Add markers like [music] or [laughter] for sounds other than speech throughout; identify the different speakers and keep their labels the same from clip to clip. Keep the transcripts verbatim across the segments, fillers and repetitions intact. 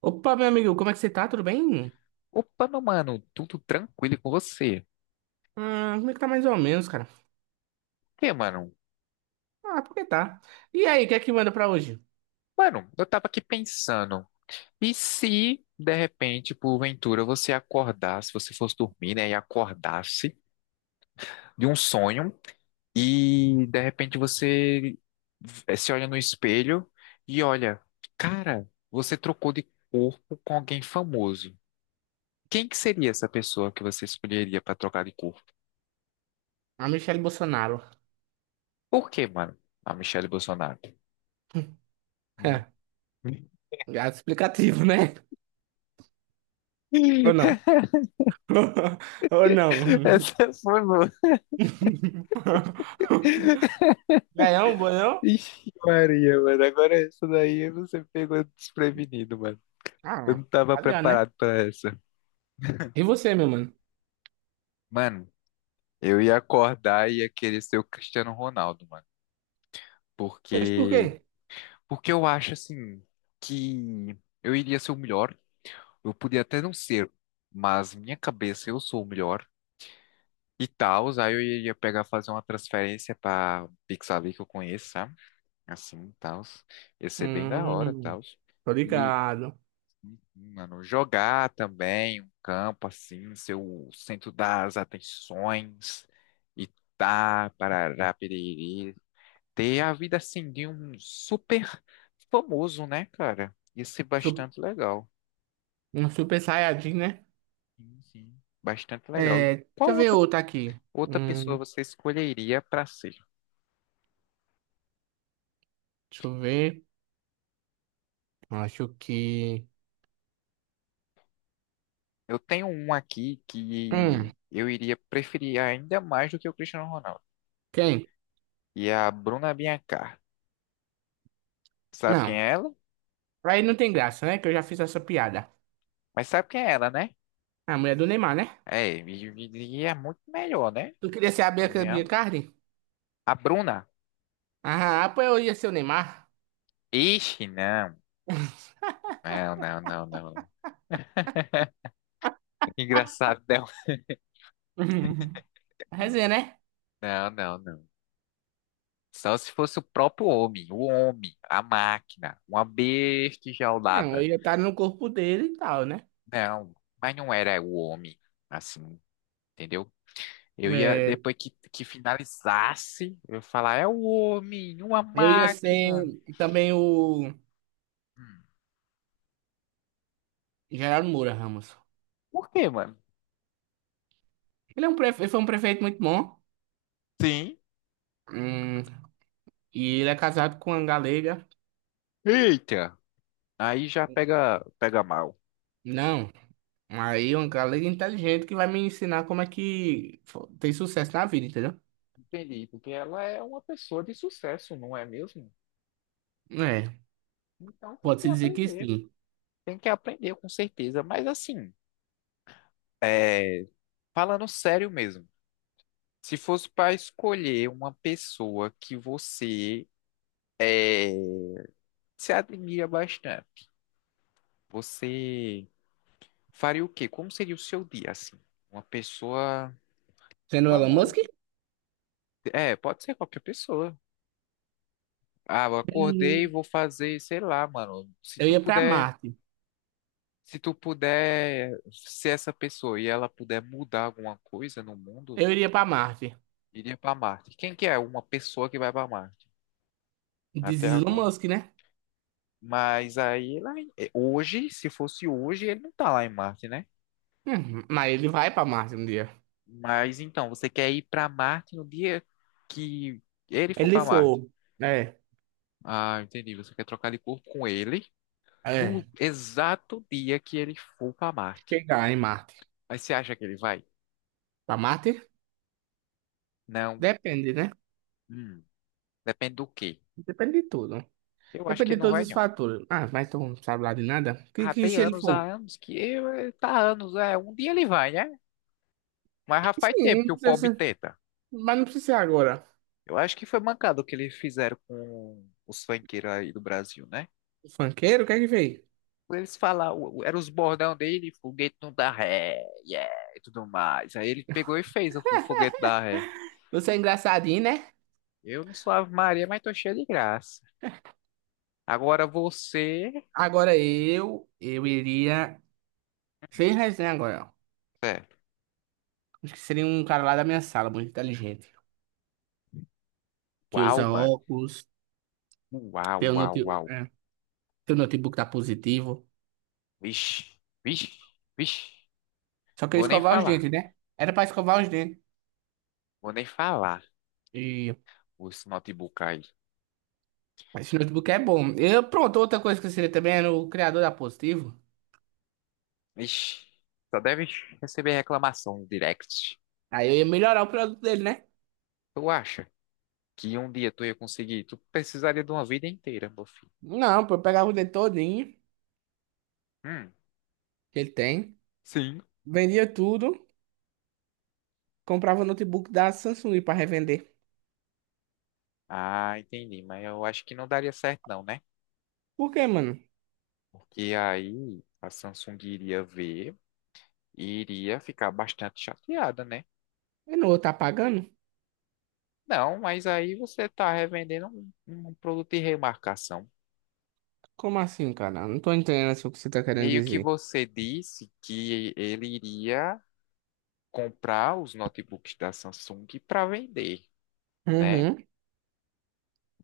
Speaker 1: Opa, meu amigo, como é que você tá? Tudo bem?
Speaker 2: Opa, meu mano, tudo tranquilo e com você?
Speaker 1: Hum, como é que tá mais ou menos, cara?
Speaker 2: Que, mano?
Speaker 1: Ah, porque tá. E aí, o que é que manda pra hoje?
Speaker 2: Mano, eu tava aqui pensando, e se de repente, porventura, você acordasse, você fosse dormir, né, e acordasse de um sonho e de repente você eh, se olha no espelho e olha, cara, você trocou de corpo com alguém famoso. Quem que seria essa pessoa que você escolheria pra trocar de corpo?
Speaker 1: A Michelle Bolsonaro.
Speaker 2: Por quê, mano? A Michelle Bolsonaro.
Speaker 1: [laughs] É,
Speaker 2: [laughs]
Speaker 1: gato explicativo, né? Ou não? [laughs] Ou não?
Speaker 2: Essa foi.
Speaker 1: [laughs] Ganhou, ganhou?
Speaker 2: Ixi, Maria, mano. Agora essa daí você pegou desprevenido, mano. Eu
Speaker 1: Ah,
Speaker 2: não tava
Speaker 1: tá ligado, né?
Speaker 2: preparado pra essa.
Speaker 1: E você, meu mano?
Speaker 2: Mano, eu ia acordar e ia querer ser o Cristiano Ronaldo, mano.
Speaker 1: Mas por
Speaker 2: Porque.
Speaker 1: quê?
Speaker 2: Porque eu acho, assim, que eu iria ser o melhor. Eu podia até não ser, mas minha cabeça eu sou o melhor. E tal, aí eu iria pegar, fazer uma transferência pra Pixabay que eu conheço, sabe? Assim, tal. Ia ser bem da hora,
Speaker 1: Hum,
Speaker 2: tal.
Speaker 1: tô ligado.
Speaker 2: Mano, jogar também, um campo assim, ser o centro das atenções, e tá, parará, piriri, ter a vida assim de um super famoso, né, cara? Ia ser
Speaker 1: Su-
Speaker 2: bastante legal.
Speaker 1: Um super saiyajin, né?
Speaker 2: Sim, sim, bastante legal. E
Speaker 1: É, deixa
Speaker 2: qual
Speaker 1: eu ver
Speaker 2: outra,
Speaker 1: outro aqui.
Speaker 2: outra pessoa
Speaker 1: Hum,
Speaker 2: você escolheria para ser?
Speaker 1: deixa eu ver. Acho que.
Speaker 2: Eu tenho um aqui que
Speaker 1: hum,
Speaker 2: eu iria preferir ainda mais do que o Cristiano Ronaldo,
Speaker 1: Quem?
Speaker 2: e é a Bruna Biancar. Sabe quem
Speaker 1: Não.
Speaker 2: é ela?
Speaker 1: Aí não tem graça, né? Que eu já fiz essa piada.
Speaker 2: Mas sabe quem é ela, né?
Speaker 1: A mulher do Neymar, né?
Speaker 2: É, e, e- e é muito melhor, né?
Speaker 1: Tu queria ser a Bianca
Speaker 2: Convenhamos.
Speaker 1: Biancardi?
Speaker 2: A Bruna.
Speaker 1: Ah, pô, eu ia ser o Neymar.
Speaker 2: Ixi, não. Não, não, não, não. [laughs] Engraçado, não.
Speaker 1: [laughs] Resenha, né?
Speaker 2: Não, não, não. Só se fosse o próprio homem, o homem, a máquina, uma besta
Speaker 1: Não, eu
Speaker 2: enjaulada.
Speaker 1: ia estar no corpo dele e tal, né?
Speaker 2: Não, mas não era o homem, assim, entendeu? Eu ia,
Speaker 1: É,
Speaker 2: depois que, que finalizasse, eu ia falar, é o homem, uma
Speaker 1: eu ia
Speaker 2: máquina.
Speaker 1: ser também o
Speaker 2: Hum.
Speaker 1: Geraldo Moura Ramos.
Speaker 2: Por quê, mano?
Speaker 1: Ele, é um prefe... ele foi um prefeito muito bom.
Speaker 2: Sim.
Speaker 1: Hum, e ele é casado com uma galega.
Speaker 2: Eita! Aí já pega, pega mal.
Speaker 1: Não, aí uma galega inteligente que vai me ensinar como é que fo- tem sucesso na vida, entendeu?
Speaker 2: Entendi, porque ela é uma pessoa de sucesso, não é mesmo?
Speaker 1: É,
Speaker 2: Então tem que
Speaker 1: pode-se dizer que
Speaker 2: aprender,
Speaker 1: sim.
Speaker 2: tem que aprender com certeza. Mas assim, é, falando sério mesmo, se fosse para escolher uma pessoa que você, é, se admira bastante, você faria o quê? Como seria o seu dia assim? Uma pessoa
Speaker 1: Sendo Elon Musk?
Speaker 2: famosa? É, pode ser qualquer pessoa. Ah, eu acordei e
Speaker 1: Uhum.
Speaker 2: vou fazer, sei lá, mano. Se
Speaker 1: Eu
Speaker 2: tu
Speaker 1: ia pra
Speaker 2: puder,
Speaker 1: Marte.
Speaker 2: se tu puder ser essa pessoa e ela puder mudar alguma coisa no mundo,
Speaker 1: Eu iria pra Marte.
Speaker 2: iria pra Marte. Quem que é uma pessoa que vai pra Marte?
Speaker 1: Diz
Speaker 2: Até
Speaker 1: Elon
Speaker 2: agora.
Speaker 1: Musk, né?
Speaker 2: Mas aí, lá em- eh, hoje, se fosse hoje, ele não tá lá em Marte, né?
Speaker 1: Hum, mas ele vai pra Marte um dia.
Speaker 2: Mas então, você quer ir pra Marte no dia que ele for
Speaker 1: Ele
Speaker 2: pra Marte.
Speaker 1: for. É,
Speaker 2: Ah, entendi. Você quer trocar de corpo com ele no
Speaker 1: é.
Speaker 2: exato dia que ele for pra Marte.
Speaker 1: Chegar em Marte.
Speaker 2: Mas você acha que ele vai?
Speaker 1: Pra Marte?
Speaker 2: Não.
Speaker 1: Depende, né?
Speaker 2: Hum, depende do quê?
Speaker 1: Depende de tudo.
Speaker 2: Eu acho que
Speaker 1: Depende
Speaker 2: ele
Speaker 1: de
Speaker 2: não
Speaker 1: todos
Speaker 2: vai,
Speaker 1: os
Speaker 2: não.
Speaker 1: fatores. Ah, mas tu não sabe lá de nada? Que,
Speaker 2: Ah,
Speaker 1: que
Speaker 2: tem
Speaker 1: se ele
Speaker 2: anos,
Speaker 1: for?
Speaker 2: há anos que eh, tá há anos, é, um dia ele vai, né? Mas já faz
Speaker 1: Sim,
Speaker 2: tempo que
Speaker 1: não
Speaker 2: o
Speaker 1: precisa
Speaker 2: pobre
Speaker 1: ser-
Speaker 2: tenta.
Speaker 1: mas não precisa ser agora.
Speaker 2: Eu acho que foi mancado o que eles fizeram com os funkeiros aí do Brasil, né?
Speaker 1: O funkeiro, o que é que veio?
Speaker 2: Eles falavam, era os bordão dele, foguete não dá ré, yeah, e tudo mais. Aí ele pegou e fez o foguete da ré.
Speaker 1: Você é engraçadinho, né?
Speaker 2: Eu não sou Ave Maria, mas tô cheio de graça. Agora você.
Speaker 1: Agora eu, eu iria... Sem resenha agora,
Speaker 2: É.
Speaker 1: acho que seria um cara lá da minha sala, muito inteligente. Que
Speaker 2: Uau,
Speaker 1: usa
Speaker 2: mano.
Speaker 1: óculos,
Speaker 2: Uau,
Speaker 1: teu,
Speaker 2: uau,
Speaker 1: note...
Speaker 2: uau.
Speaker 1: é, teu notebook tá positivo.
Speaker 2: Vixe, vixe, vixe.
Speaker 1: Só que eu ia
Speaker 2: Vou nem
Speaker 1: escovar os
Speaker 2: falar,
Speaker 1: dentes, né? Era pra escovar os dentes.
Speaker 2: vou nem falar.
Speaker 1: E
Speaker 2: Os notebook aí.
Speaker 1: esse notebook é bom. Eu, pronto, outra coisa que eu seria também era o criador da Positivo.
Speaker 2: Ixi, só deve receber reclamação no direct.
Speaker 1: Aí eu ia melhorar o produto dele, né?
Speaker 2: Tu acha que um dia tu ia conseguir? Tu precisaria de uma vida inteira, meu filho.
Speaker 1: Não, pô, eu pegava o dente todinho
Speaker 2: Hum,
Speaker 1: que ele tem,
Speaker 2: sim.
Speaker 1: vendia tudo, comprava o notebook da Samsung pra revender.
Speaker 2: Ah, entendi. Mas eu acho que não daria certo, não, né?
Speaker 1: Por quê, mano?
Speaker 2: Porque aí a Samsung iria ver e iria ficar bastante chateada, né?
Speaker 1: Eu não vou tá pagando?
Speaker 2: Não, mas aí você tá revendendo um, um produto de remarcação.
Speaker 1: Como assim, cara? Não tô entendendo assim, o que você tá querendo
Speaker 2: Meio que
Speaker 1: dizer.
Speaker 2: você disse que ele iria comprar os notebooks da Samsung para vender, né?
Speaker 1: Uhum,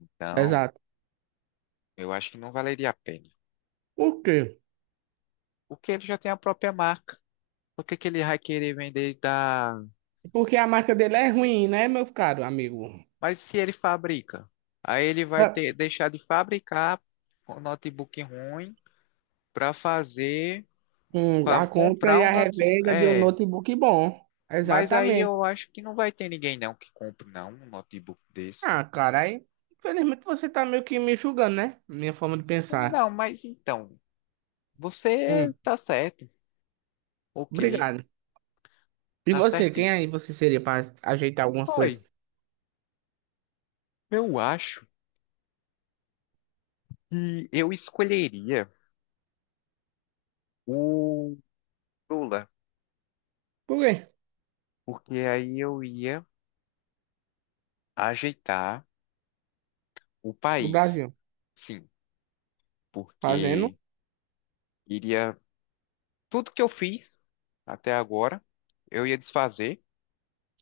Speaker 2: Então,
Speaker 1: exato.
Speaker 2: eu acho que não valeria a pena.
Speaker 1: Por quê?
Speaker 2: Porque ele já tem a própria marca. Por que que ele vai querer vender da...
Speaker 1: Porque a marca dele é ruim, né, meu caro amigo?
Speaker 2: Mas se ele fabrica, aí ele vai
Speaker 1: Ah,
Speaker 2: ter deixar de fabricar um notebook ruim para fazer,
Speaker 1: hum,
Speaker 2: para
Speaker 1: A compra
Speaker 2: comprar
Speaker 1: e
Speaker 2: um
Speaker 1: a
Speaker 2: notebook.
Speaker 1: revenda de um
Speaker 2: É,
Speaker 1: notebook bom.
Speaker 2: mas aí
Speaker 1: Exatamente.
Speaker 2: eu acho que não vai ter ninguém não que compre não um notebook desse.
Speaker 1: Ah, cara, aí, infelizmente você tá meio que me julgando, né? Minha forma de pensar.
Speaker 2: Não, mas então, você
Speaker 1: Hum,
Speaker 2: tá certo. Ok,
Speaker 1: Obrigado. E
Speaker 2: tá
Speaker 1: você, quem aí
Speaker 2: certíssimo.
Speaker 1: você seria para ajeitar alguma
Speaker 2: Foi.
Speaker 1: coisa?
Speaker 2: Eu acho que eu escolheria o Lula,
Speaker 1: Por quê?
Speaker 2: porque aí eu ia ajeitar o
Speaker 1: O
Speaker 2: país.
Speaker 1: Brasil.
Speaker 2: Sim,
Speaker 1: Fazendo?
Speaker 2: porque iria tudo que eu fiz até agora, eu ia desfazer,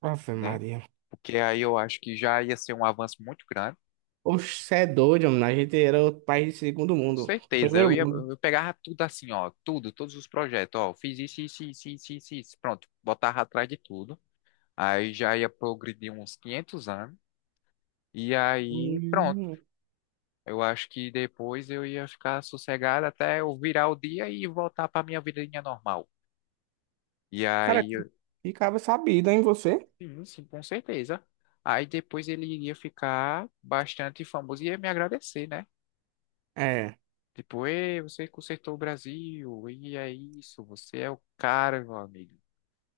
Speaker 1: Ave
Speaker 2: né?
Speaker 1: Maria.
Speaker 2: Porque aí eu acho que já ia ser um avanço muito grande.
Speaker 1: Oxe, cê é doido, mano. A gente era outro país de segundo
Speaker 2: Com
Speaker 1: mundo.
Speaker 2: certeza, eu
Speaker 1: Primeiro
Speaker 2: ia,
Speaker 1: mundo.
Speaker 2: eu pegava tudo assim, ó, tudo, todos os projetos, ó, fiz isso, isso, isso, isso, isso, isso, pronto, botava atrás de tudo. Aí já ia progredir uns quinhentos anos. E aí, pronto.
Speaker 1: Hum,
Speaker 2: Eu acho que depois eu ia ficar sossegado até eu virar o dia e voltar para minha vidinha normal. E
Speaker 1: cara,
Speaker 2: aí,
Speaker 1: que
Speaker 2: eu-
Speaker 1: que cara sabido, hein, você?
Speaker 2: sim, sim, com certeza. Aí depois ele iria ficar bastante famoso e ia me agradecer, né?
Speaker 1: É.
Speaker 2: Tipo, ei, você consertou o Brasil, e é isso, você é o cara, meu amigo.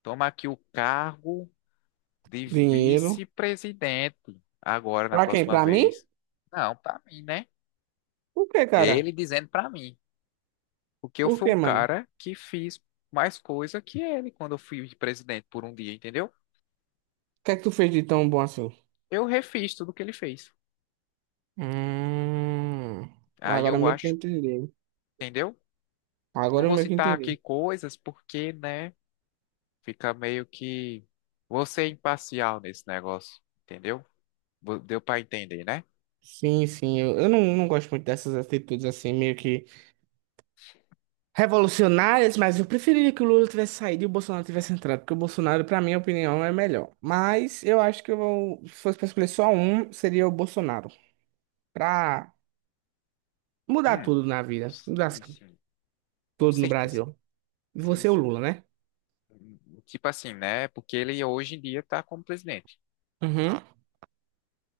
Speaker 2: Toma aqui o cargo de
Speaker 1: Dinheiro.
Speaker 2: vice-presidente agora na
Speaker 1: Pra quem?
Speaker 2: próxima
Speaker 1: Pra mim?
Speaker 2: vez. Não, pra mim, né?
Speaker 1: Por que, cara?
Speaker 2: Ele dizendo pra mim. Porque eu
Speaker 1: Por
Speaker 2: fui
Speaker 1: que,
Speaker 2: o
Speaker 1: mano? O
Speaker 2: cara que fiz mais coisa que ele quando eu fui presidente por um dia, entendeu?
Speaker 1: que é que tu fez de tão bom assim?
Speaker 2: Eu refiz tudo que ele fez.
Speaker 1: Hum,
Speaker 2: Aí
Speaker 1: agora eu
Speaker 2: eu
Speaker 1: meio que
Speaker 2: acho,
Speaker 1: entendi.
Speaker 2: entendeu? Não
Speaker 1: Agora eu
Speaker 2: vou
Speaker 1: meio que
Speaker 2: citar
Speaker 1: entendi.
Speaker 2: aqui coisas porque, né, fica meio que você é imparcial nesse negócio, entendeu? Vo- Deu pra entender, né?
Speaker 1: Sim, sim, eu, eu não, não gosto muito dessas atitudes assim, meio que revolucionárias, mas eu preferiria que o Lula tivesse saído e o Bolsonaro tivesse entrado, porque o Bolsonaro, pra minha opinião, é melhor. Mas eu acho que eu, vou- se fosse pra escolher só um, seria o Bolsonaro, pra mudar
Speaker 2: Hum,
Speaker 1: tudo na vida, mudar
Speaker 2: sim, sim, com
Speaker 1: tudo no
Speaker 2: certeza.
Speaker 1: Brasil. E
Speaker 2: Sim,
Speaker 1: você, é o
Speaker 2: sim.
Speaker 1: Lula, né?
Speaker 2: Hum, tipo assim, né? Porque ele hoje em dia tá como presidente.
Speaker 1: Uhum.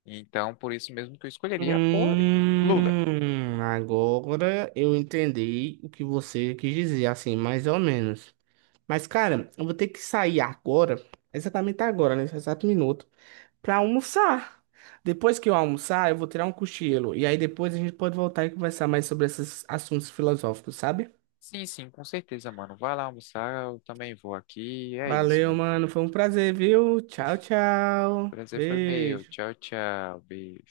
Speaker 2: Então, por isso mesmo que eu escolheria o Lula.
Speaker 1: Hum, agora eu entendi o que você quis dizer, assim, mais ou menos. Mas, cara, eu vou ter que sair agora, exatamente agora, nesse exato minuto, pra almoçar. Depois que eu almoçar, eu vou tirar um cochilo. E aí depois a gente pode voltar e conversar mais sobre esses assuntos filosóficos, sabe?
Speaker 2: Sim, sim, com certeza, mano. Vai lá almoçar, eu também vou aqui. É isso,
Speaker 1: Valeu,
Speaker 2: mano.
Speaker 1: mano. Foi um prazer, viu?
Speaker 2: O
Speaker 1: Tchau, tchau.
Speaker 2: prazer foi meu.
Speaker 1: Beijo.
Speaker 2: Tchau, tchau. Beijo.